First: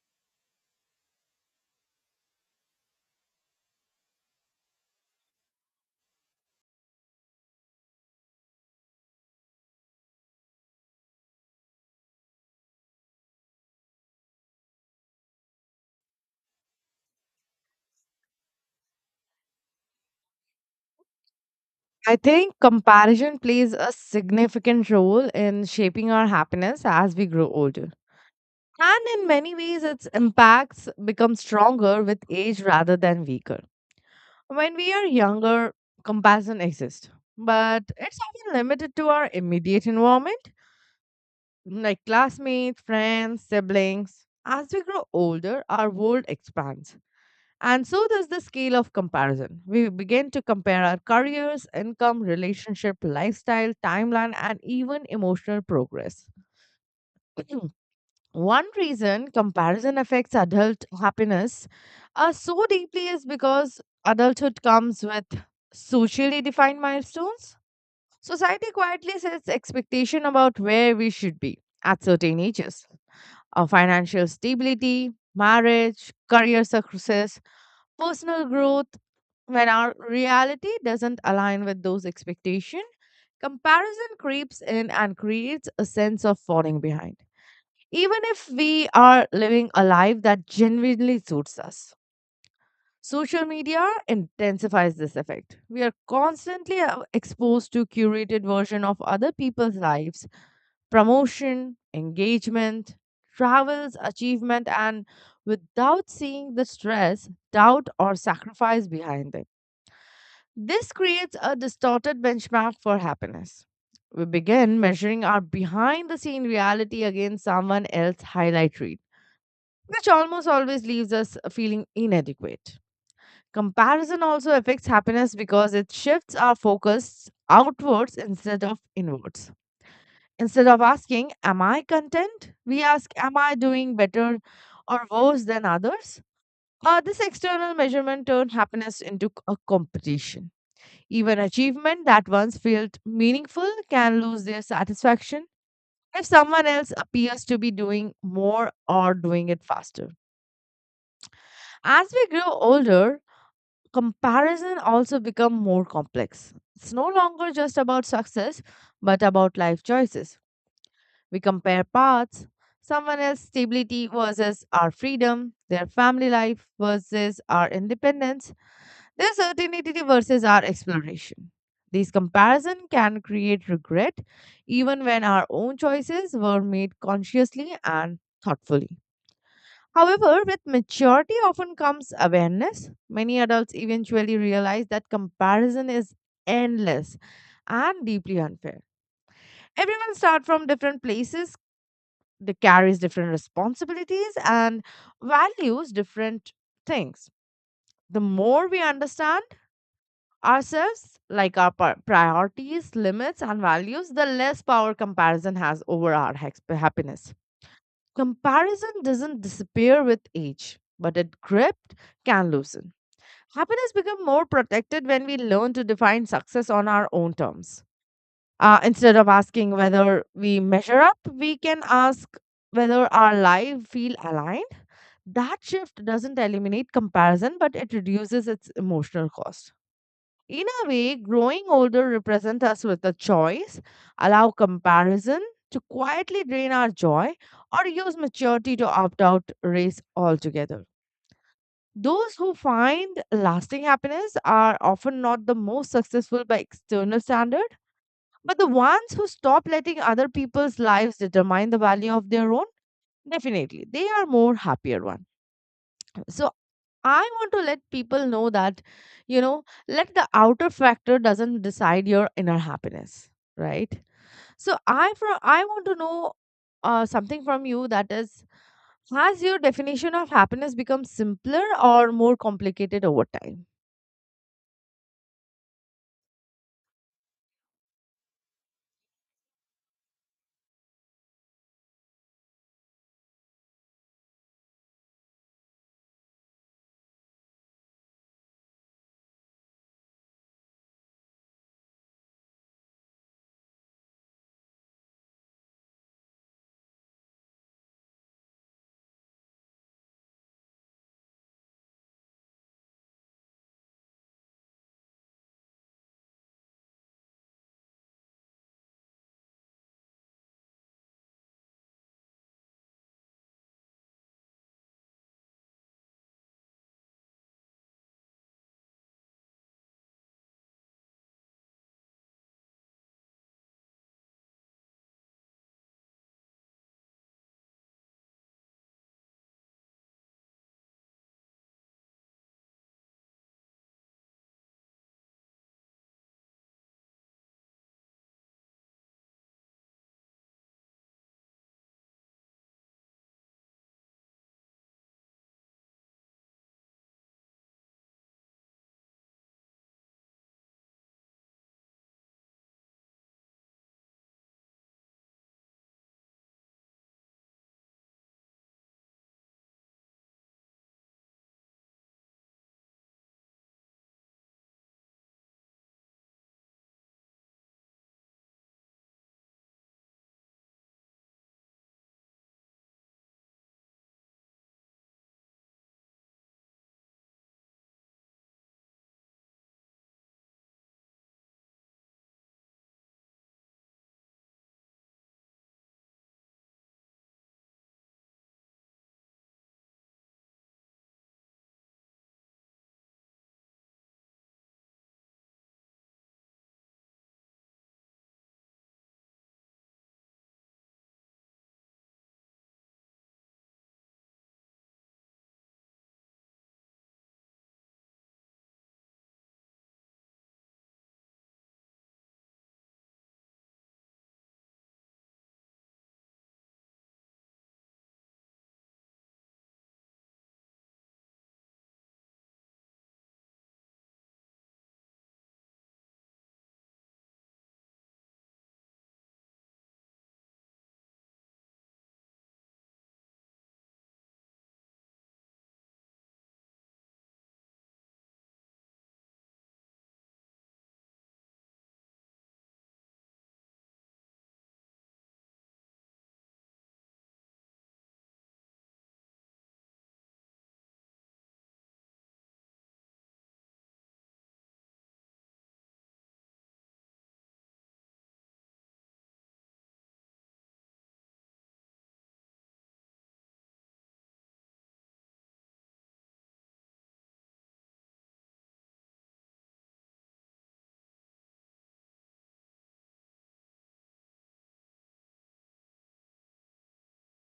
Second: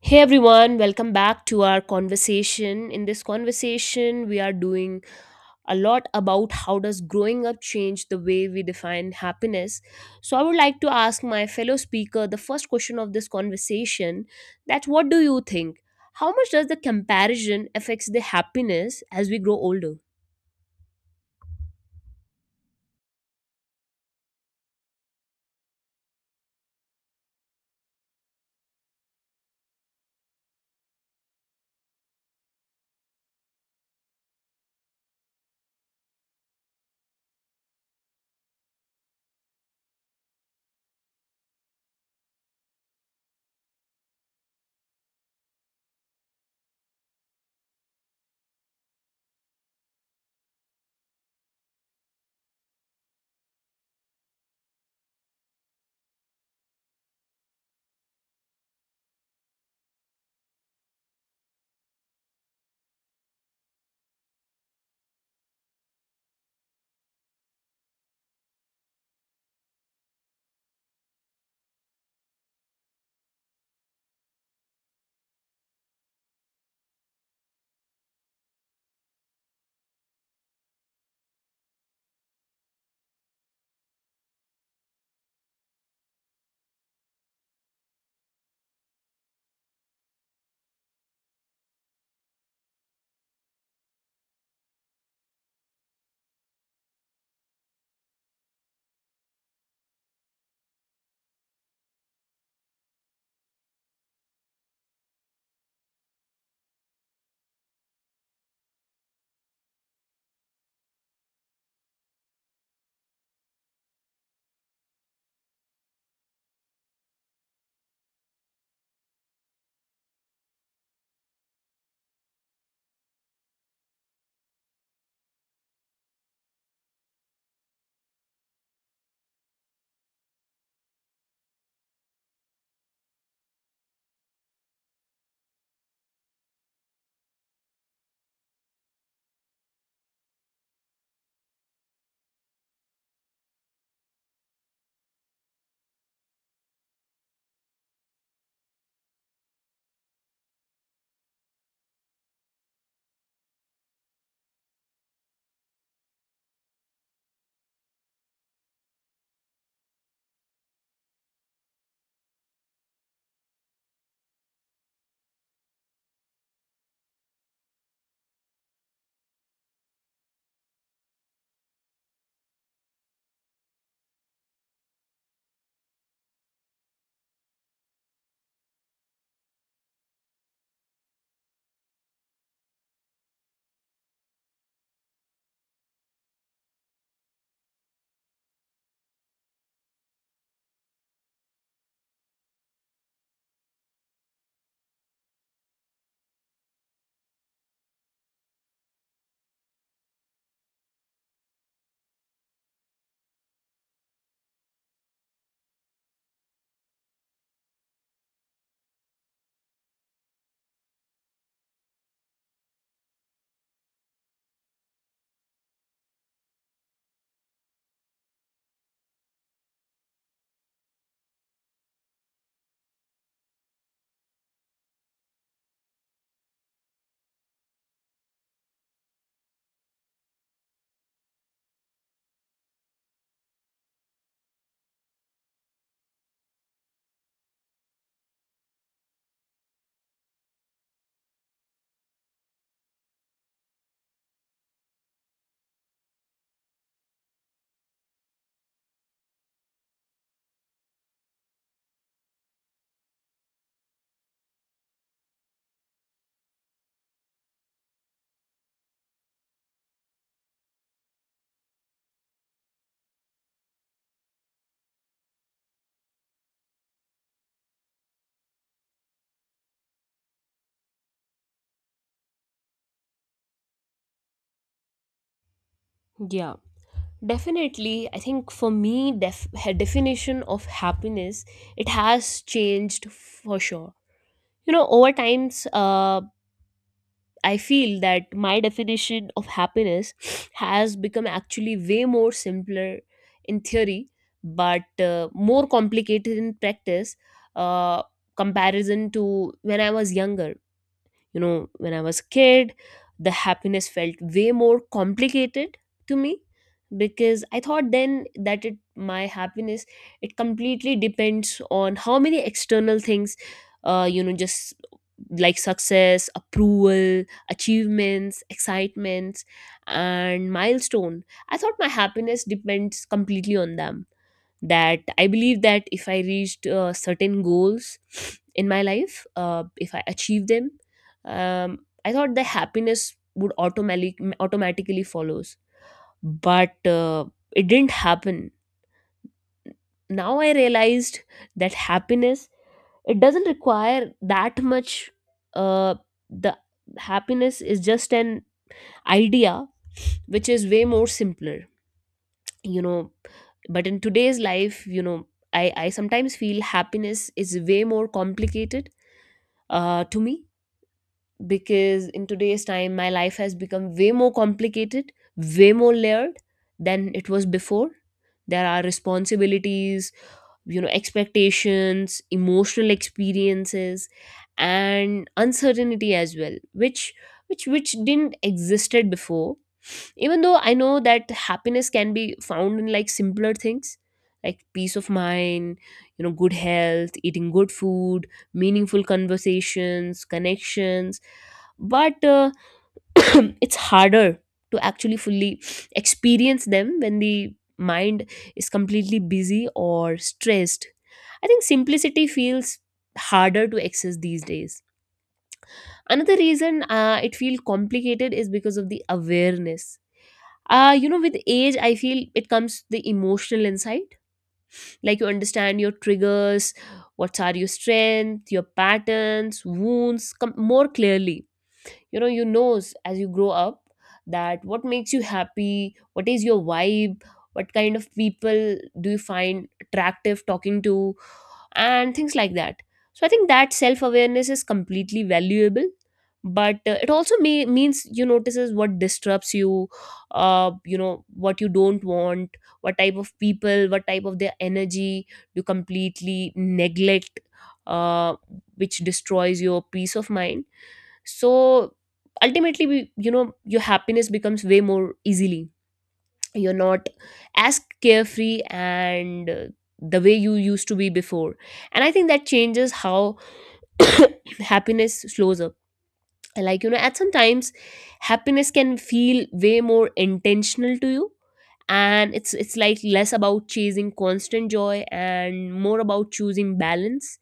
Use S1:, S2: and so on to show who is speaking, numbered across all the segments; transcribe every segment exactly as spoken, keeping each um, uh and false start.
S1: Hey everyone, welcome back to our conversation. In this conversation, we are doing a lot about how does growing up change the way we define happiness. So I would like to ask my fellow speaker the first question of this conversation that what do you think? How much does the comparison affects the happiness as we grow older?
S2: I think comparison plays a significant role in shaping our happiness as we grow older. And in many ways, its impacts become stronger with age rather than weaker. When we are younger, comparison exists, but it's often limited to our immediate environment, like classmates, friends, siblings. As we grow older, our world expands and so does the scale of comparison. We begin to compare our careers, income, relationship, lifestyle, timeline, and even emotional progress. One reason comparison affects adult happiness uh, so deeply is because adulthood comes with socially defined milestones. Society quietly sets expectation about where we should be at certain ages. Our financial stability, marriage, career success, personal growth when our reality doesn't align with those expectations, comparison creeps in and creates a sense of falling behind. Even if we are living a life that genuinely suits us, social media intensifies this effect. We are constantly uh, exposed to curated version of other people's lives, promotion, engagement, travels, achievement, and without seeing the stress, doubt, or sacrifice behind them. This creates a distorted benchmark for happiness. We begin measuring our behind the scene reality against someone else's highlight reel, which almost always leaves us feeling inadequate. Comparison also affects happiness because it shifts our focus outwards instead of inwards. Instead of asking, am I content? We ask, am I doing better or worse than others? Uh, this external measurement turns happiness into c- a competition. Even achievement that once felt meaningful can lose their satisfaction if someone else appears to be doing more or doing it faster. As we grow older, comparison also become more complex. It's no longer just about success, but about life choices. We compare paths, someone else's stability versus our freedom, their family life versus our independence, their certainty versus our exploration. This comparison can create regret even when our own choices were made consciously and thoughtfully. However, with maturity often comes awareness. Many adults eventually realize that comparison is endless and deeply unfair. Everyone starts from different places, they carries different responsibilities and values different things. The more we understand, ourselves, like our pri- priorities, limits, and values, the less power comparison has over our hex- happiness. Comparison doesn't disappear with age, but it gripped can loosen. Happiness becomes more protected when we learn to define success on our own terms. Uh, instead of asking whether we measure up, we can ask whether our life feel aligned. That shift doesn't eliminate comparison, but it reduces its emotional cost. In a way, growing older represents us with a choice, allow comparison to quietly drain our joy, or use maturity to opt out race altogether. Those who find lasting happiness are often not the most successful by external standard, but the ones who stop letting other people's lives determine the value of their own, definitely they are more happier one. So I want to let people know that, you know, let the outer factor doesn't decide your inner happiness, right? So I from I want to know uh, something from you that is, has your definition of happiness become simpler or more complicated over time?
S1: Yeah, definitely, I think for me, def- ha- definition of happiness it has changed for sure. You know, over times, uh, I feel that my definition of happiness has become actually way more simpler in theory, but uh, more complicated in practice, uh, comparison to when I was younger. You know, when I was a kid, the happiness felt way more complicated to me because I thought then that it, my happiness, it completely depends on how many external things, uh, you know just like success, approval, achievements, excitements, and milestone. I thought my happiness depends completely on them, that I believe that if I reached uh, certain goals in my life, uh, if I achieve them, um, I thought the happiness would automatically automatically follows. But uh, it didn't happen. Now I realized that happiness, it doesn't require that much. Uh, the happiness is just an idea which is way more simpler, you know. But in today's life, you know, i i sometimes feel happiness is way more complicated uh to me because in today's time my life has become way more complicated, way more layered than it was before. There are responsibilities, you know, expectations, emotional experiences, and uncertainty as well, which which which didn't existed before. Even though I know that happiness can be found in like simpler things, like peace of mind, you know, good health, eating good food, meaningful conversations, connections. But uh, it's harder to actually fully experience them when the mind is completely busy or stressed. I think simplicity feels harder to access these days. Another reason uh, it feels complicated is because of the awareness. Uh you know, with age I feel it comes the emotional insight, like you understand your triggers, what are your strength, your patterns, wounds come more clearly. You know, you knows as you grow up that what makes you happy, what is your vibe, what kind of people do you find attractive talking to, and things like that. So I think that self awareness is completely valuable, but uh, it also may, means you notices what disturbs you, uh, you know, what you don't want, what type of people, what type of their energy you completely neglect, uh, which destroys your peace of mind. So ultimately, we, you know, your happiness becomes way more easily. You're not as carefree and uh, the way you used to be before, and I think that changes how happiness slows up. And like, you know, at some times happiness can feel way more intentional to you, and it's it's like less about chasing constant joy and more about choosing balance,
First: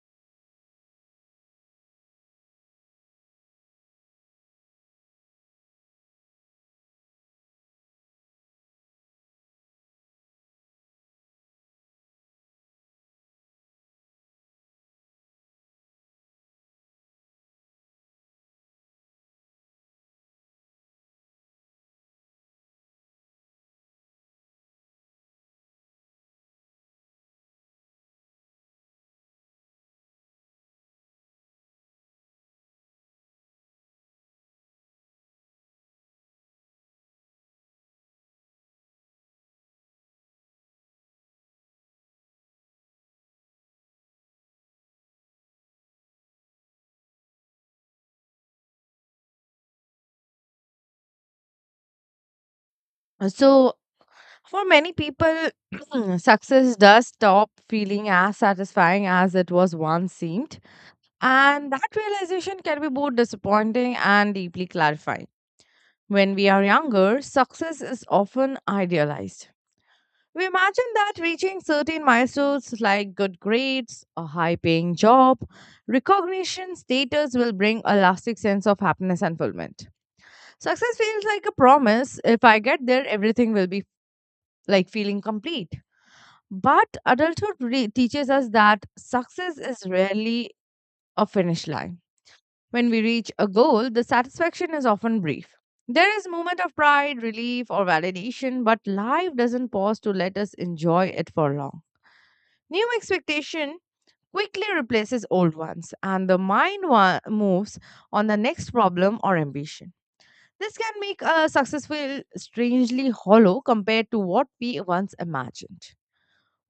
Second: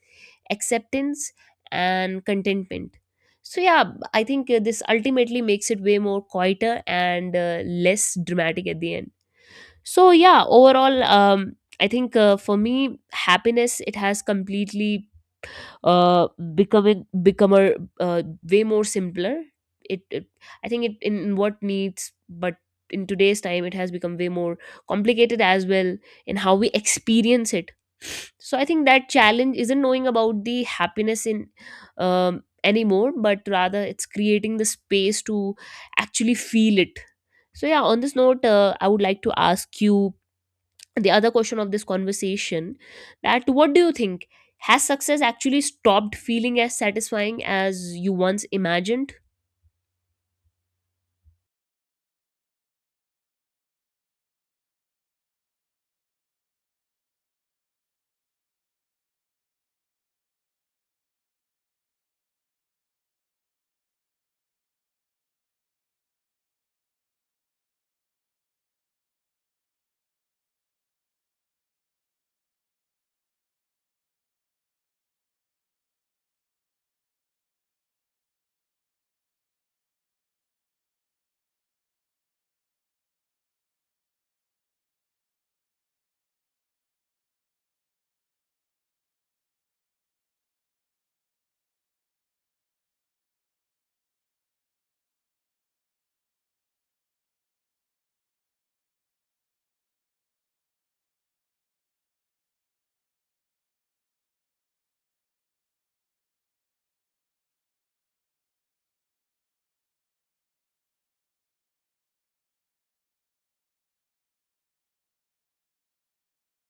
S1: acceptance, and contentment. So yeah, I think uh, this ultimately makes it way more quieter and uh, less dramatic at the end. So yeah, overall, um I think uh, for me happiness, it has completely uh becoming become a uh, way more simpler. it, it I think it in what needs, but in today's time it has become way more complicated as well in how we experience it. So I think that challenge isn't knowing about the happiness in um, anymore, but rather it's creating the space to actually feel it. So yeah, on this note, uh, I would like to ask you the other question of this conversation, that what do you think, has success actually stopped feeling as satisfying as you once imagined?
S2: Uh, So for many people, success does stop feeling as satisfying as it was once seemed. And that realization can be both disappointing and deeply clarifying. When we are younger, success is often idealized. We imagine that reaching certain milestones like good grades, a high paying job, recognition, status will bring a lasting sense of happiness and fulfillment. Success feels like a promise. If I get there, everything will be like feeling complete. But adulthood re- teaches us that success is rarely a finish line. When we reach a goal, the satisfaction is often brief. There is moment of pride, relief, or validation, but life doesn't pause to let us enjoy it for long. New expectation quickly replaces old ones, and the mind wa- moves on the next problem or ambition. This can make a success feel strangely hollow compared to what we once imagined.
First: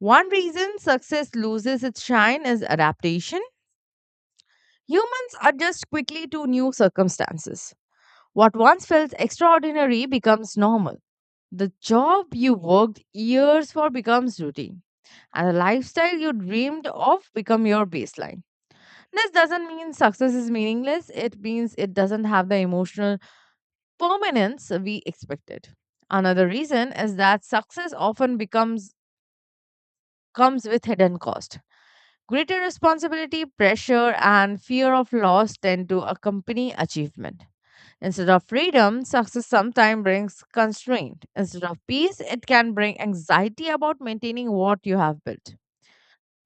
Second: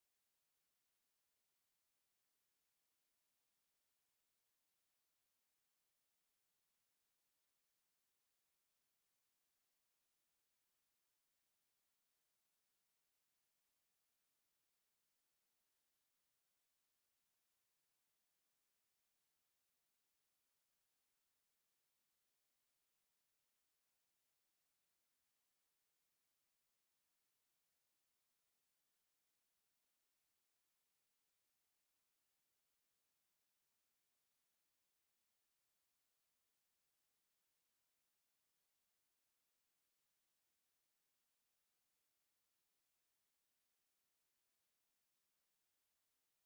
S2: One reason success loses its shine is adaptation. Humans adjust quickly to new circumstances. What once felt extraordinary becomes normal. The job you worked years for becomes routine. And the lifestyle you dreamed of become your baseline. This doesn't mean success is meaningless. It means it doesn't have the emotional permanence we expected. Another reason is that success often becomes comes with hidden cost. Greater responsibility, pressure, and fear of loss tend to accompany achievement. Instead of freedom, success sometimes brings constraint. Instead of peace, it can bring anxiety about maintaining what you have built.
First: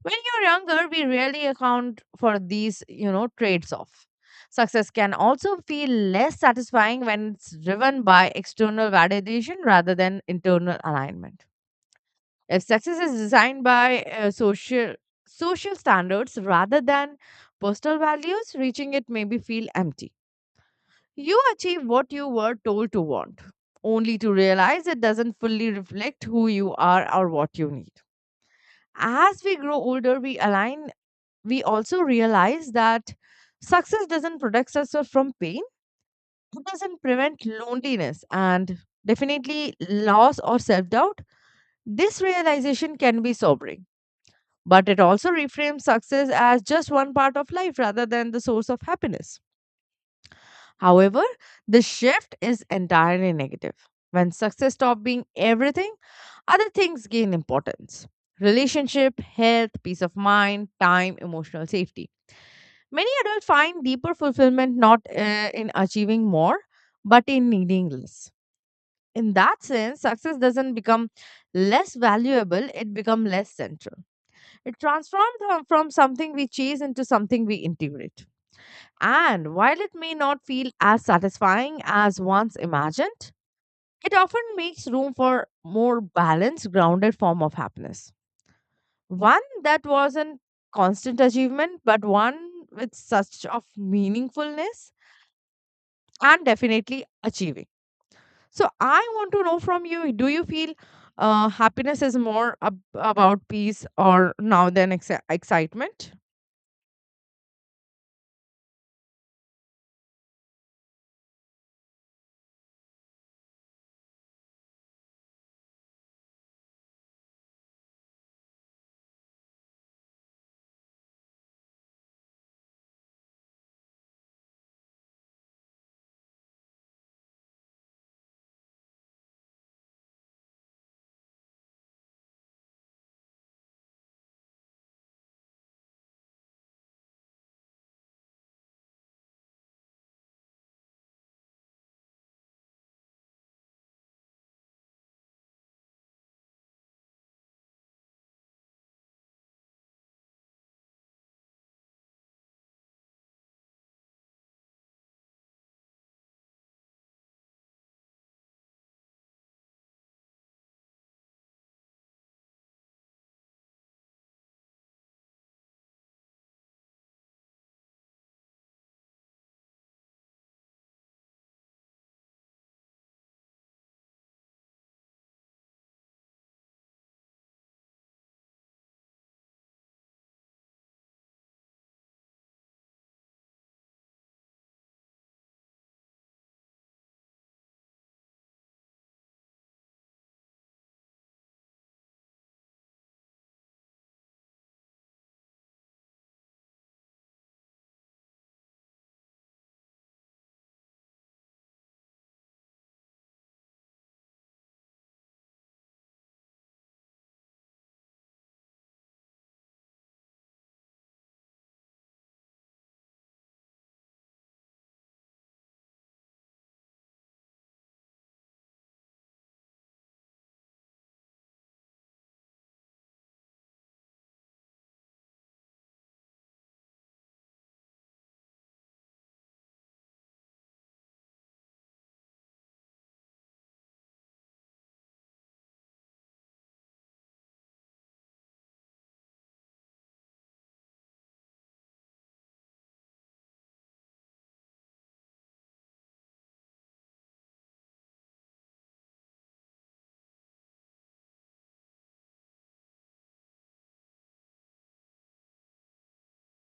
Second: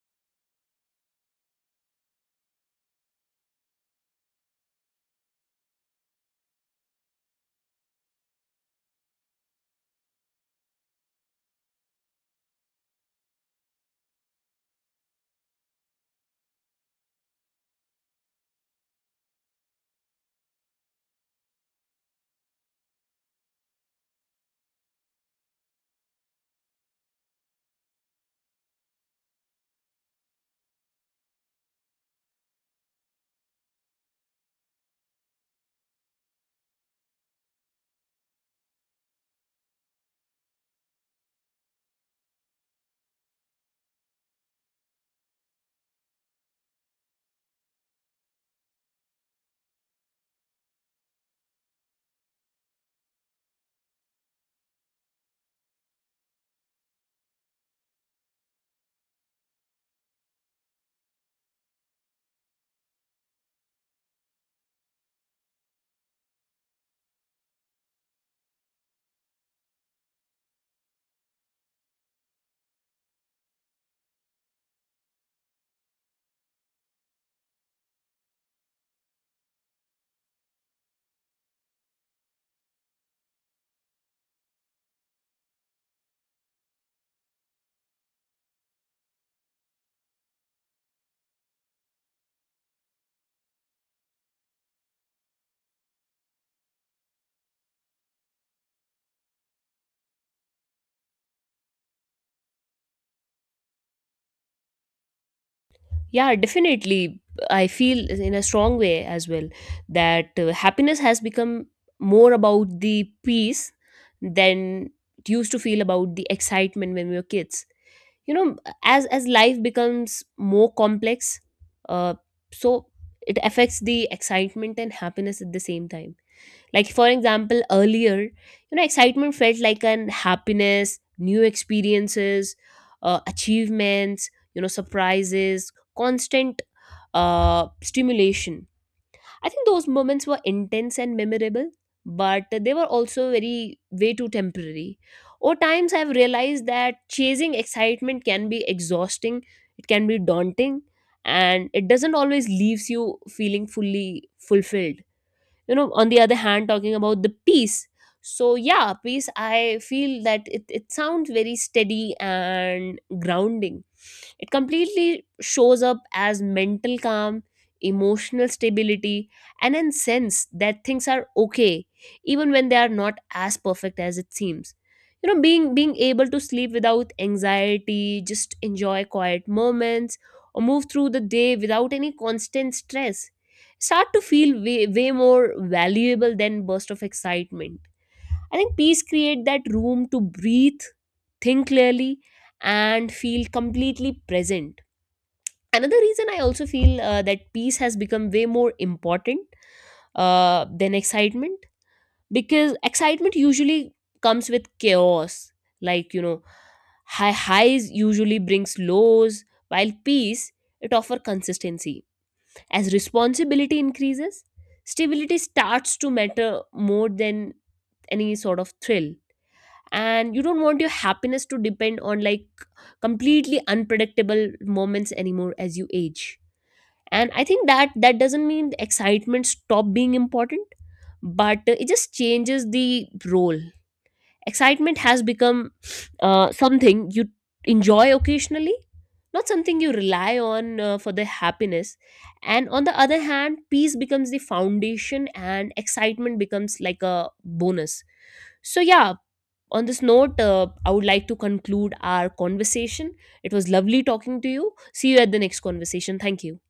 S2: When you're younger, we rarely account for these, you know, trades off. Success can also feel less satisfying when it's driven by external validation rather than internal alignment. If success is designed by uh, social social standards rather than personal values, reaching it may be feel empty. You achieve what you were told to want, only to realize it doesn't fully reflect who you are or what you need. As we grow older, we align, we also realize that success doesn't protect us from pain, it doesn't prevent loneliness, and definitely loss or self doubt. This realization can be sobering, but it also reframes success as just one part of life rather than the source of happiness. However, the shift is entirely negative. When success stops being everything, other things gain importance relationship, health, peace of mind, time, emotional safety. Many adults find deeper fulfillment not uh, in achieving more, but in needing less. In that sense, success doesn't become less valuable, it becomes less central. It transforms from from something we chase into something we integrate. And while it may not feel as satisfying as once imagined, it often makes room for more balanced, grounded form of happiness. One that wasn't constant achievement, but one with such of meaningfulness and definitely achieving. So I want to know from you, do you feel uh, happiness is more ab- about peace or now than ex- excitement?
S1: Yeah, definitely, I feel in a strong way as well that uh, happiness has become more about the peace than it used to feel about the excitement when we were kids, you know. as as life becomes more complex, uh, so it affects the excitement and happiness at the same time. Like, for example, earlier, you know, excitement felt like an happiness, new experiences, uh, achievements, you know, surprises, constant uh, stimulation. I think those moments were intense and memorable, but they were also very, way too temporary. Over times, I've realized that chasing excitement can be exhausting, it can be daunting, and it doesn't always leaves you feeling fully fulfilled. You know, on the other hand, talking about the peace, so yeah, peace, I feel that it, it sounds very steady and grounding. It completely shows up as mental calm, emotional stability, and a sense that things are okay, even when they are not as perfect as it seems. You know, being being able to sleep without anxiety, just enjoy quiet moments, or move through the day without any constant stress, start to feel way, way more valuable than burst of excitement. I think peace create that room to breathe, think clearly, and feel completely present. Another reason I also feel uh, that peace has become way more important uh, than excitement, because excitement usually comes with chaos. Like, you know, high highs usually brings lows, while peace, it offer consistency. As responsibility increases, stability starts to matter more than any sort of thrill, and you don't want your happiness to depend on like completely unpredictable moments anymore as you age. And I think that that doesn't mean the excitement stop being important, but uh, it just changes the role. Excitement has become uh, something you enjoy occasionally, not something you rely on uh, for the happiness. And on the other hand, peace becomes the foundation and excitement becomes like a bonus. So yeah, on this note, uh, I would like to conclude our conversation. It was lovely talking to you. See you at the next conversation. Thank you.